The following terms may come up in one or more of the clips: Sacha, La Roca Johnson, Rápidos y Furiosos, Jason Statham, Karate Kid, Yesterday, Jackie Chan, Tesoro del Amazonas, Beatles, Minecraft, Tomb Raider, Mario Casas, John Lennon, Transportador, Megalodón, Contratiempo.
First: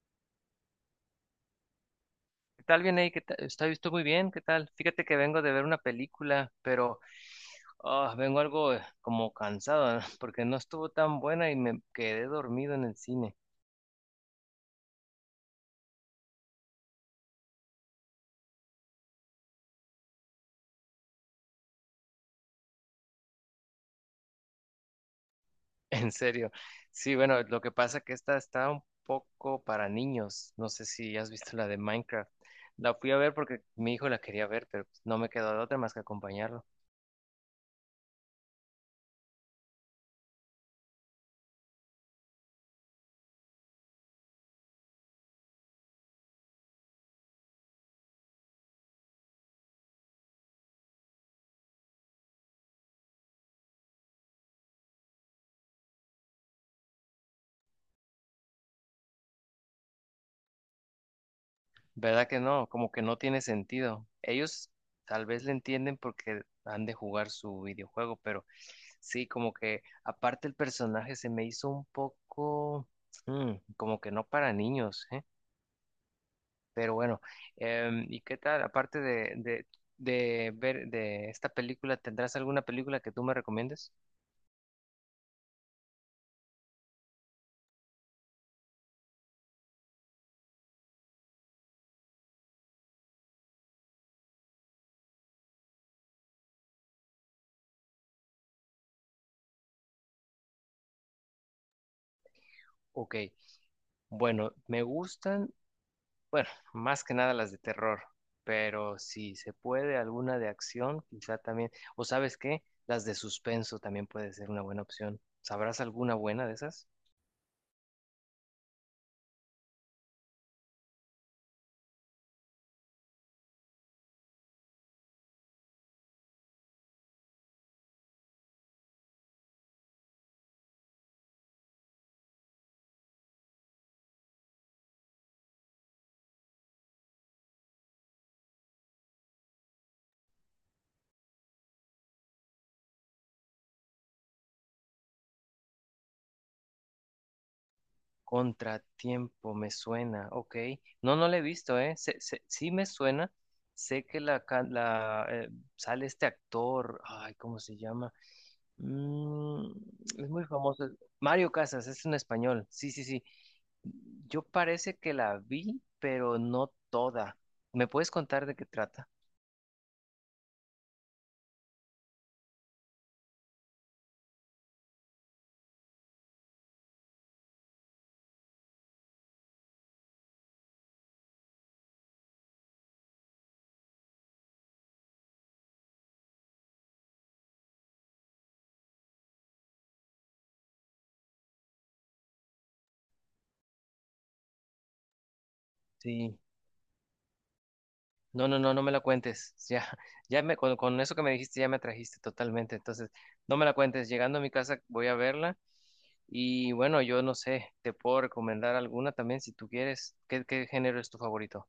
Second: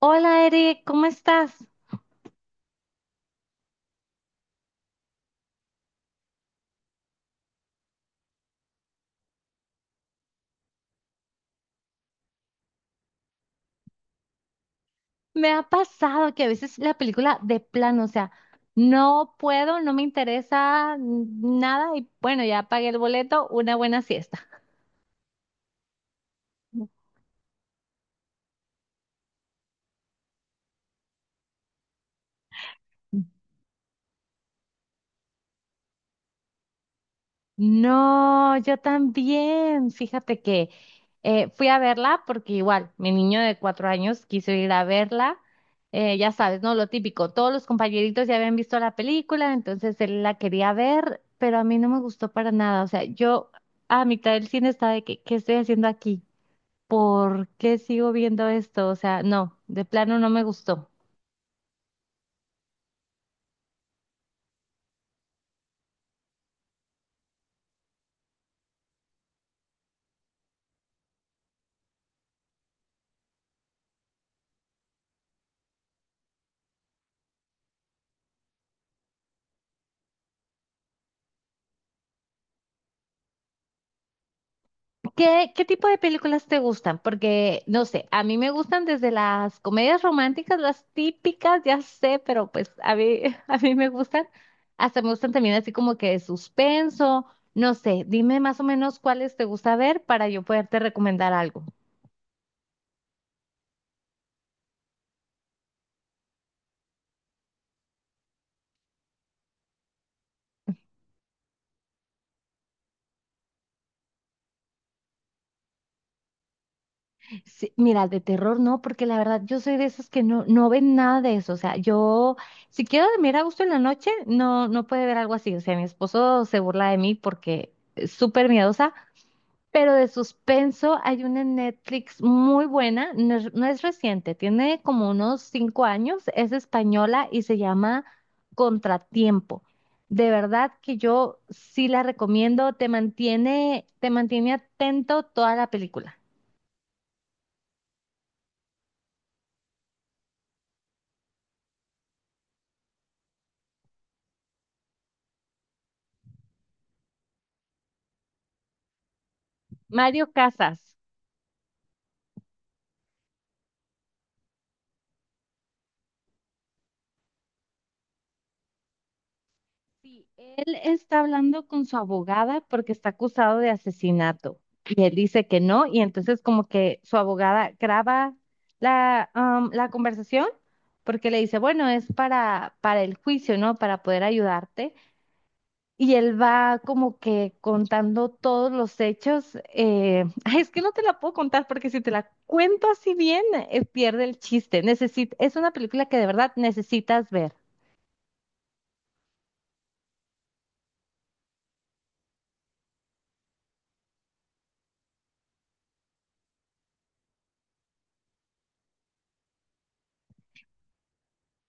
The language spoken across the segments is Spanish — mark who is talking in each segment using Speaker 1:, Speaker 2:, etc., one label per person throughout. Speaker 1: Hola Eric, ¿cómo estás?
Speaker 2: ¿Qué tal, bien ahí? ¿Qué tal? Está visto muy bien, ¿qué tal? Fíjate que vengo de ver una película, pero vengo algo como cansado, ¿no? porque no estuvo tan buena y me quedé dormido en el cine.
Speaker 1: Me ha pasado que a veces la película de plano, o sea, no puedo, no me interesa nada y bueno, ya pagué el boleto, una buena siesta.
Speaker 2: En serio. Sí, bueno, lo que pasa que esta está un poco para niños. No sé si has visto la de Minecraft. La fui a ver porque mi hijo la quería ver, pero pues, no me quedó de otra más que acompañarlo.
Speaker 1: No, yo también. Fíjate que fui a verla porque igual mi niño de 4 años quiso ir a verla. Ya sabes, ¿no? Lo típico. Todos los compañeritos ya habían visto la película, entonces él la quería ver, pero a mí no me gustó para nada. O sea, yo a mitad del cine estaba de que, ¿qué estoy haciendo aquí? ¿Por qué sigo viendo esto? O sea, no, de plano no me gustó.
Speaker 2: ¿Verdad que no? Como que no tiene sentido. Ellos tal vez le entienden porque han de jugar su videojuego, pero sí, como que aparte el personaje se me hizo un poco como que no para niños, ¿eh? Pero bueno, ¿y qué tal? Aparte de ver de esta película, ¿tendrás alguna película que tú me recomiendes?
Speaker 1: ¿Qué tipo de películas te gustan? Porque, no sé, a mí me gustan desde las comedias románticas, las típicas, ya sé, pero pues a mí, a mí me gustan, hasta me gustan también así como que de suspenso, no sé, dime más o menos cuáles te gusta ver para yo poderte recomendar algo.
Speaker 2: Ok, bueno, me gustan. Bueno, más que nada las de terror, pero si se puede alguna de acción, quizá también, o sabes qué, las de suspenso también puede ser una buena opción. ¿Sabrás alguna buena de esas?
Speaker 1: Sí, mira, de terror no, porque la verdad yo soy de esas que no, no ven nada de eso, o sea, yo, si quiero dormir a gusto en la noche, no, no puede ver algo así, o sea, mi esposo se burla de mí porque es súper miedosa. Pero de suspenso hay una en Netflix muy buena, no es reciente, tiene como unos 5 años, es española y se llama Contratiempo. De verdad que yo sí la recomiendo, te mantiene atento toda la película.
Speaker 2: Contratiempo, me suena, ok. No, no la he visto, ¿eh? Sí me suena. Sé que la sale este actor, ay, ¿cómo se llama? Mm,
Speaker 1: Mario
Speaker 2: es muy famoso.
Speaker 1: Casas.
Speaker 2: Mario Casas, es un español. Sí, sí, sí. Yo parece que la vi, pero no toda. ¿Me puedes contar de qué trata?
Speaker 1: Sí, él está hablando con su abogada porque está acusado de asesinato y él dice que no y entonces como que su abogada graba la, la conversación porque le dice, bueno, es para el juicio, ¿no? Para poder ayudarte. Y él va como que contando todos los hechos. Ay, es que no te la puedo contar porque si te la cuento así bien, pierde el chiste. Es una película que de
Speaker 2: Sí.
Speaker 1: verdad necesitas ver.
Speaker 2: No, no, no, no me la cuentes. Ya, con eso que me dijiste, ya me atrajiste totalmente. Entonces, no me la cuentes. Llegando a mi casa, voy a verla. Y bueno, yo no sé, te puedo recomendar alguna también si tú quieres. ¿Qué, qué género es tu favorito?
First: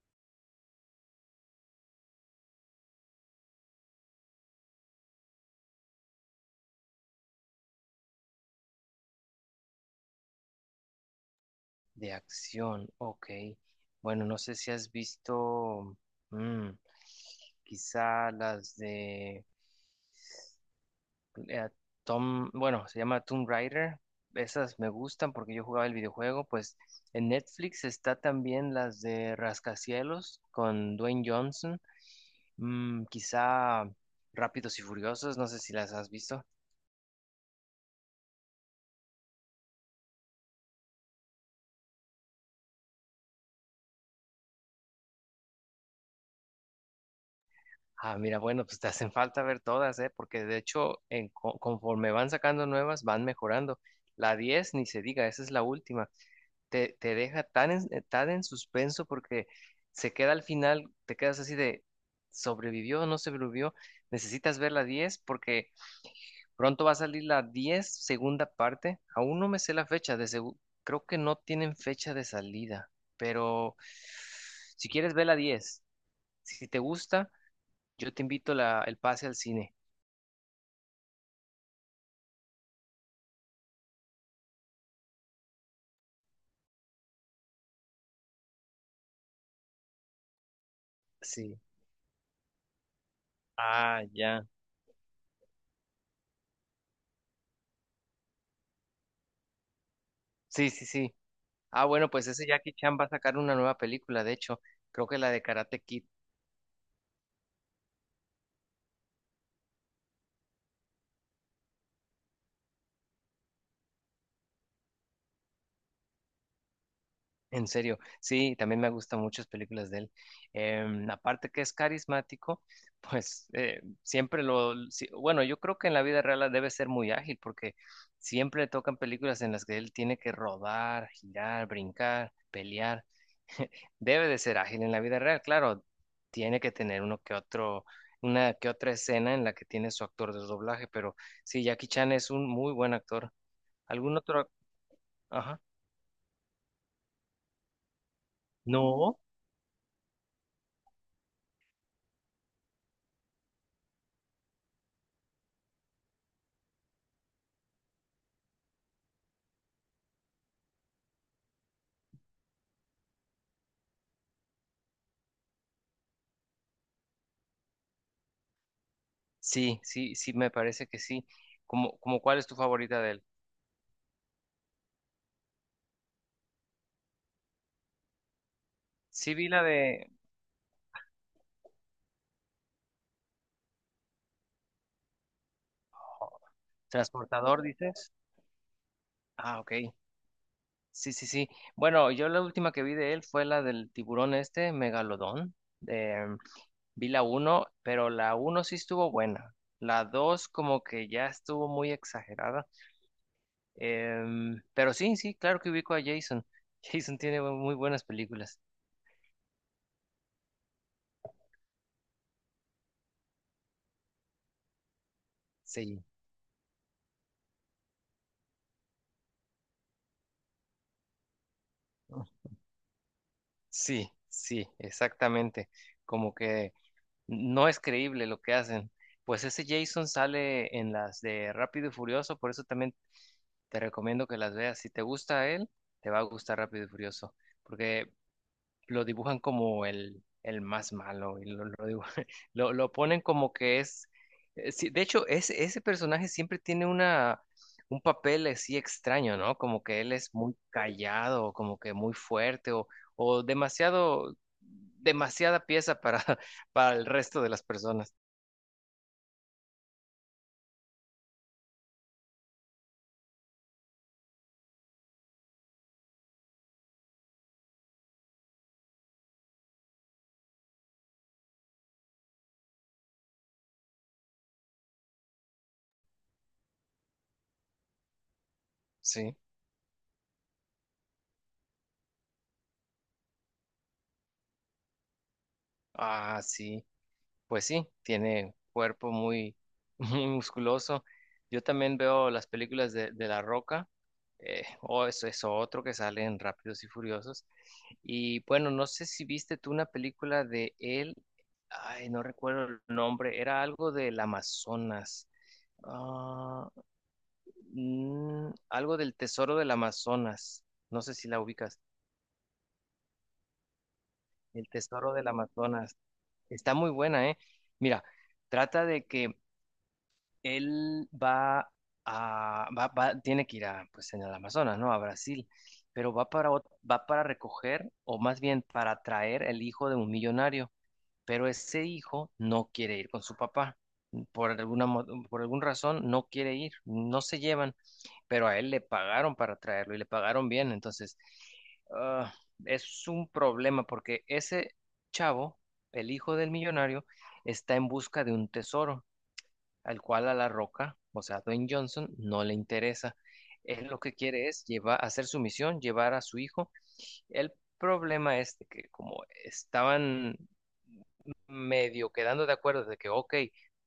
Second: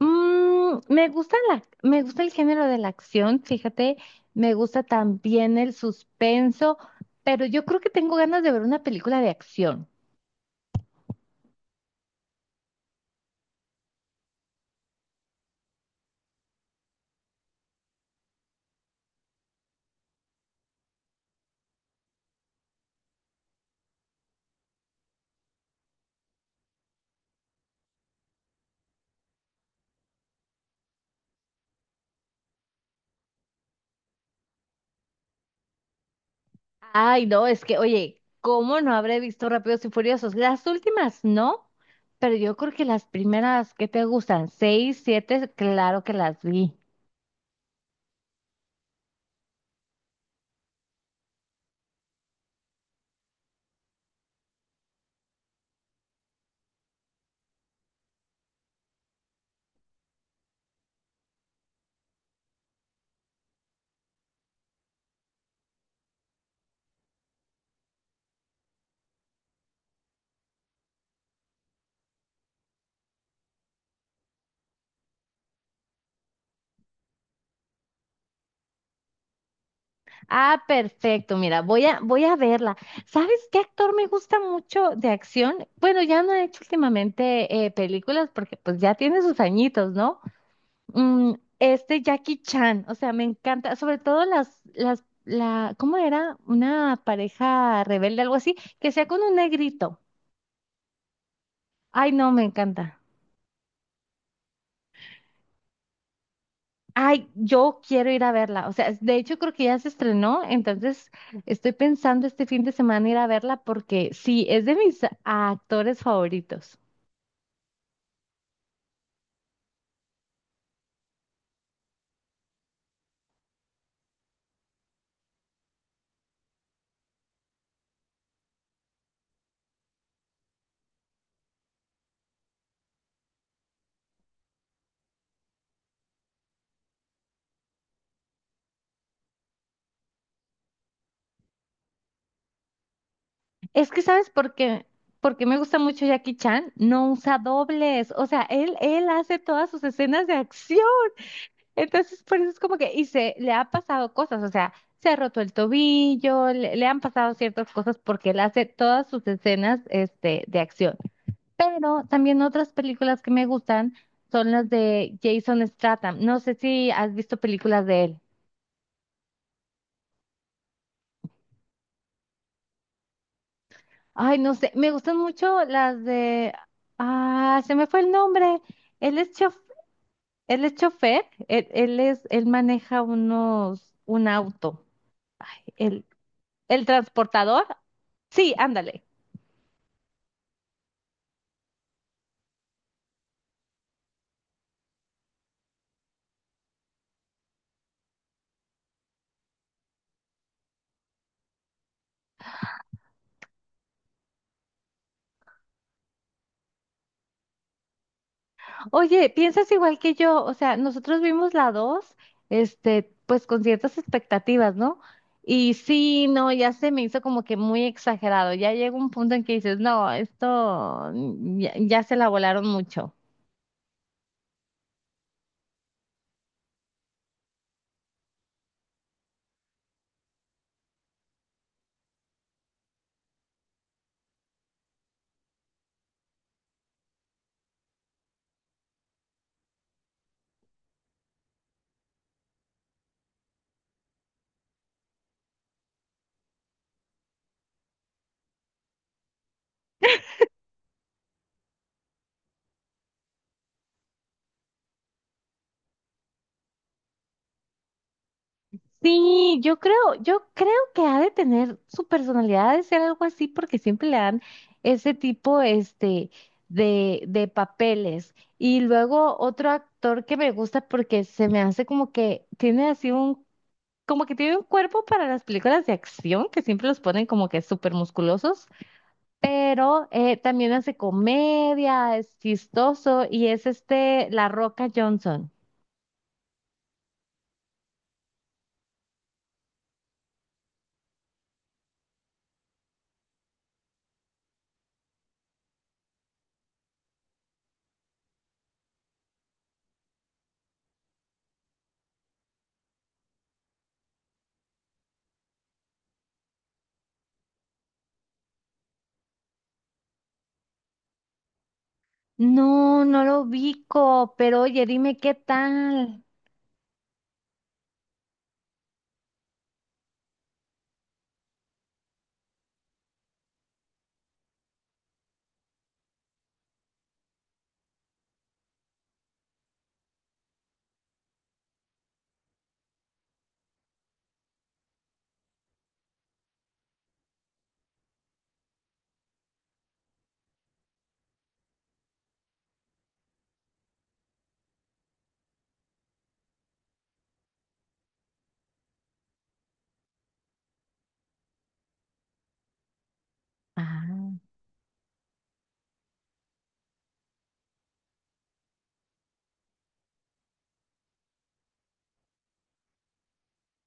Speaker 1: Mm, me gusta la, me gusta el género de la acción, fíjate, me gusta también el suspenso, pero yo creo que tengo ganas de ver una película de acción.
Speaker 2: De acción, ok. Bueno, no sé si has visto, mm, quizá las de eh, Tom, bueno, se llama Tomb Raider. Esas me gustan porque yo jugaba el videojuego. Pues en Netflix está también las de Rascacielos con Dwayne Johnson. Quizá Rápidos y Furiosos, no sé si las has visto.
Speaker 1: Ay, no, es que, oye, ¿cómo no habré visto Rápidos y Furiosos? Las últimas no, pero yo creo que las primeras que te gustan, seis, siete, claro que las vi.
Speaker 2: Ah, mira, bueno, pues te hacen falta ver todas, ¿eh? Porque de hecho, conforme van sacando nuevas, van mejorando. la 10, ni se diga, esa es la última. Te deja tan tan en suspenso porque se queda al final, te quedas así de, ¿sobrevivió o no sobrevivió? Necesitas ver la 10 porque pronto va a salir la 10 segunda parte. Aún no me sé la fecha, creo que no tienen fecha de salida, pero si quieres ver la 10, si te gusta. Yo te invito la, el pase al cine.
Speaker 1: Ah, perfecto. Mira, voy a verla. ¿Sabes qué actor me gusta mucho de acción? Bueno, ya no he hecho últimamente películas porque pues ya tiene sus añitos, ¿no? Mm,
Speaker 2: Sí.
Speaker 1: este Jackie Chan, o sea, me encanta, sobre
Speaker 2: Ah,
Speaker 1: todo
Speaker 2: ya.
Speaker 1: la, ¿cómo era? Una pareja rebelde, algo así, que sea con un negrito.
Speaker 2: Sí, sí, sí. Ah, bueno,
Speaker 1: Ay,
Speaker 2: pues
Speaker 1: no, me
Speaker 2: ese Jackie Chan
Speaker 1: encanta.
Speaker 2: va a sacar una nueva película, de hecho, creo que la de Karate Kid,
Speaker 1: Ay, yo quiero ir a verla. O sea, de hecho creo que ya se estrenó, entonces estoy pensando este fin de semana ir a verla porque sí, es de mis actores favoritos.
Speaker 2: en serio. Sí, también me gustan muchas películas de él. Aparte que es carismático, pues siempre lo... sí, bueno, yo creo que en la vida real debe ser muy ágil porque siempre le tocan películas en las que él tiene que rodar, girar, brincar, pelear. Debe de ser ágil en la vida real, claro. Tiene que tener uno que otro, una que otra escena en la que tiene su actor de doblaje, pero sí, Jackie Chan es un muy buen actor.
Speaker 1: Es que,
Speaker 2: ¿Algún
Speaker 1: ¿sabes
Speaker 2: otro?
Speaker 1: por qué? Porque me
Speaker 2: Ajá.
Speaker 1: gusta mucho Jackie Chan, no usa dobles. O sea, él
Speaker 2: No.
Speaker 1: hace todas sus escenas de acción. Entonces, por eso es como que, y se le ha pasado cosas, o sea, se ha roto el tobillo, le han pasado ciertas cosas porque él hace todas sus escenas, este, de acción. Pero también otras películas que me gustan son las de Jason Statham. No sé si has visto películas de él.
Speaker 2: Sí, sí, sí, me parece que sí. ¿Como, como cuál es tu favorita de él?
Speaker 1: Ay, no sé, me gustan mucho las de... Ah, se me fue el nombre. Él es
Speaker 2: Sí, vi
Speaker 1: chof...
Speaker 2: la de.
Speaker 1: Él es chofer, él maneja un auto. El, el
Speaker 2: Transportador,
Speaker 1: transportador.
Speaker 2: dices.
Speaker 1: Sí, ándale.
Speaker 2: Ah, ok. Sí, sí, sí. Bueno, yo la última que vi de él fue la del tiburón este, Megalodón. Vi la uno pero la uno sí estuvo buena. La 2 como que ya estuvo muy exagerada. Pero sí, sí, claro que ubico a Jason. Jason tiene muy buenas películas.
Speaker 1: Oye, piensas igual que yo, o sea, nosotros vimos la 2, este, pues con ciertas expectativas, ¿no? Y
Speaker 2: Sí,
Speaker 1: sí, no, ya se me hizo como que muy exagerado, ya llega un punto en que dices, no, esto ya, ya se la volaron mucho.
Speaker 2: sí, sí, exactamente. Como que no es creíble lo que hacen. Pues ese Jason sale en las de Rápido y Furioso, por eso también te recomiendo que las veas. Si te gusta él, te va a gustar Rápido y Furioso. Porque lo dibujan como el más malo y lo ponen como que es, sí, de hecho, ese personaje siempre tiene una, un papel así extraño, ¿no? Como que él es muy callado, como que muy fuerte o demasiado, demasiada pieza para, para el resto de las personas.
Speaker 1: Sí, yo creo que ha de tener su personalidad ha de ser algo así porque siempre le dan ese tipo, este, de papeles. Y luego otro actor que me gusta porque se me hace como que tiene así un como que tiene un cuerpo para las películas de acción, que siempre los ponen como que súper musculosos,
Speaker 2: Sí.
Speaker 1: pero también hace comedia, es chistoso y es este La Roca Johnson.
Speaker 2: Ah, sí. Pues sí, tiene cuerpo muy, muy musculoso. Yo también veo las películas de La Roca, o eso es otro que sale en Rápidos y Furiosos. Y bueno, no sé si viste tú una película de él, ay, no recuerdo el nombre, era algo del Amazonas, Ah, algo del Tesoro del Amazonas, no sé si la ubicas,
Speaker 1: No, no lo ubico, pero
Speaker 2: el
Speaker 1: oye,
Speaker 2: Tesoro
Speaker 1: dime
Speaker 2: del
Speaker 1: qué
Speaker 2: Amazonas,
Speaker 1: tal.
Speaker 2: está muy buena, ¿eh? Mira, trata de que él va a, tiene que ir a, pues en el Amazonas, ¿no? A Brasil, pero va para, va para recoger, o más bien para traer el hijo de un millonario, pero ese hijo no quiere ir con su papá. Por alguna, mo- por alguna razón no quiere ir, no se llevan, pero a él le pagaron para traerlo y le pagaron bien, entonces ah, es un problema porque ese chavo, el hijo del millonario, está en busca de un tesoro al cual a La Roca, o sea, Dwayne Johnson, no le interesa. Él lo que
Speaker 1: Ah,
Speaker 2: quiere es llevar, hacer su misión, llevar a su hijo. El problema es de que como estaban medio quedando de acuerdo de que, ok,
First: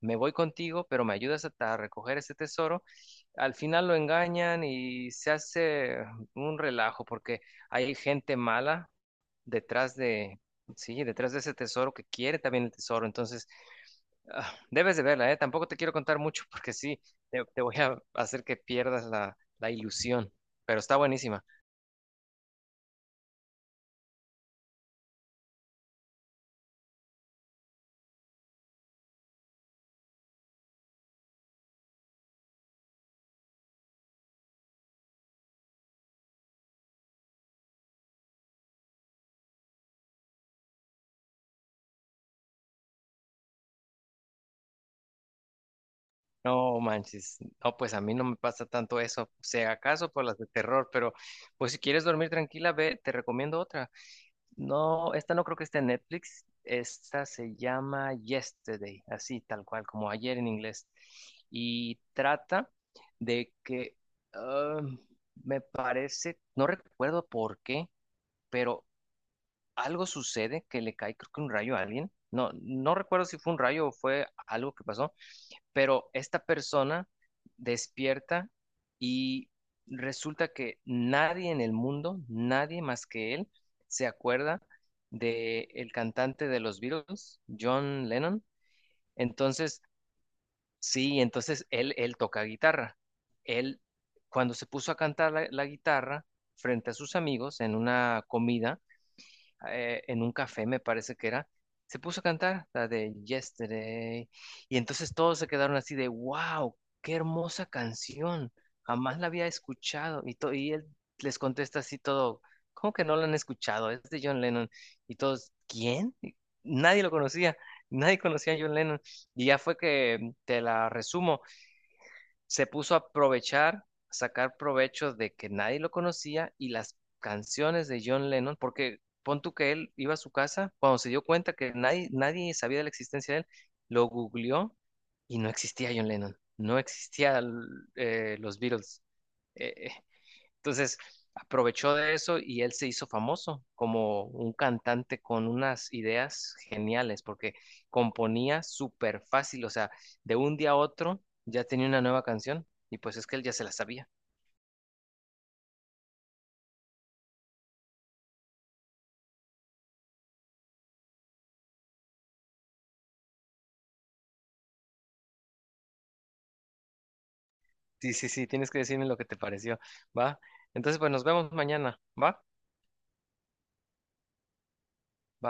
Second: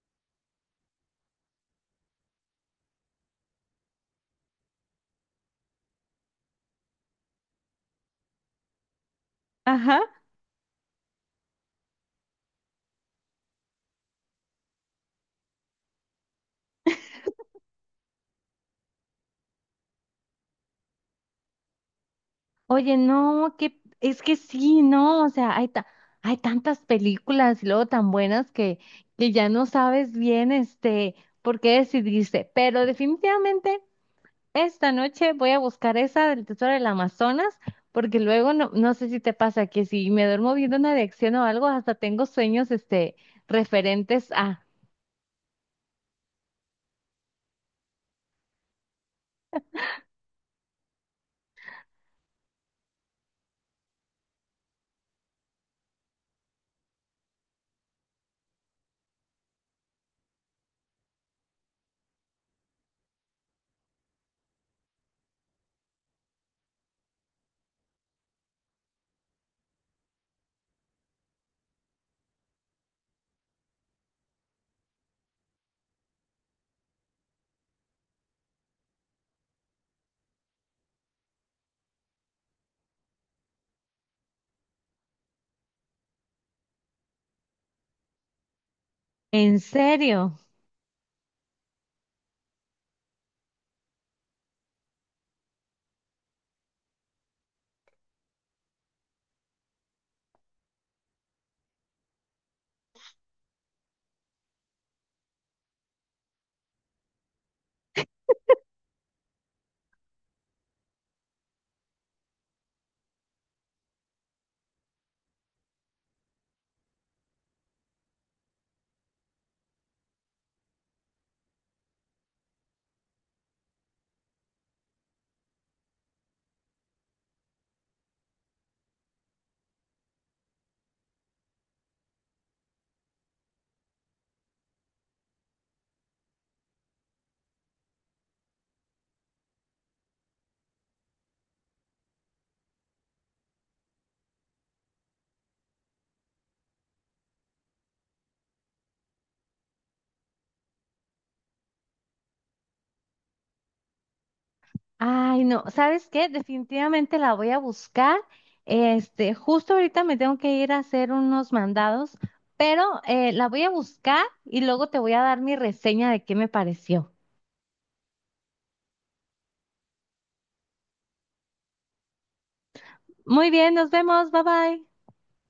Speaker 2: me voy contigo, pero me ayudas a recoger ese tesoro, al final lo engañan y se hace un relajo porque hay gente mala detrás
Speaker 1: ajá.
Speaker 2: de, sí, detrás de ese tesoro que quiere también el tesoro. Entonces, Ah, debes de verla, ¿eh? Tampoco te quiero contar mucho porque sí, te voy a hacer que pierdas la, la ilusión, pero está buenísima.
Speaker 1: Oye, no, que es que sí, no, o sea, hay tantas películas y luego tan buenas que ya no sabes bien este por qué decidiste, pero definitivamente. Esta noche voy a buscar esa del Tesoro del Amazonas, porque luego no, no sé si te pasa que si me duermo viendo una dirección o algo, hasta tengo sueños este, referentes a...
Speaker 2: No manches, no, pues a mí no me pasa tanto eso, o sea, acaso por las de terror, pero pues si quieres dormir tranquila, ve, te recomiendo otra. No, esta no creo que esté en Netflix, esta se llama Yesterday, así tal cual, como ayer en inglés, y trata de que, ah, me parece, no recuerdo por qué, pero algo sucede que le cae, creo que un rayo a alguien. No, no recuerdo si fue un rayo o fue algo que pasó, pero esta persona despierta y resulta que nadie en el mundo, nadie más que él, se acuerda de el cantante de los Beatles, John Lennon.
Speaker 1: ¿En
Speaker 2: Entonces,
Speaker 1: serio?
Speaker 2: sí, entonces él toca guitarra. Él, cuando se puso a cantar la guitarra frente a sus amigos en una comida, en un café, me parece que era, se puso a cantar la de Yesterday. Y entonces todos se quedaron así de, wow, qué hermosa canción. Jamás la había escuchado. Y él les contesta así todo, ¿cómo que no la han escuchado? Es de John Lennon. Y todos, ¿quién? Y nadie lo conocía. Nadie conocía a John Lennon. Y ya fue que te la resumo, se puso a aprovechar, a sacar provecho de que nadie lo conocía y las canciones de John Lennon, porque pon tú que él iba a su casa, cuando se dio cuenta que nadie, nadie sabía de la existencia de él, lo googleó y no existía John Lennon, no existía los Beatles. Eh, eh, entonces, aprovechó de eso y él se hizo famoso como un cantante con unas ideas geniales, porque componía súper fácil, o sea, de un día a otro ya tenía una nueva canción y pues es que él ya se la sabía.
Speaker 1: Ay, no, ¿sabes qué? Definitivamente la voy a buscar. Este, justo ahorita me tengo que ir a hacer unos mandados, pero la voy a buscar y luego te voy a dar mi reseña de qué me pareció.
Speaker 2: Sí, sí, sí, tienes que decirme lo que te pareció, ¿va? Entonces, pues nos vemos mañana, ¿va?
Speaker 1: Muy bien, nos vemos, bye bye.
Speaker 2: Bye.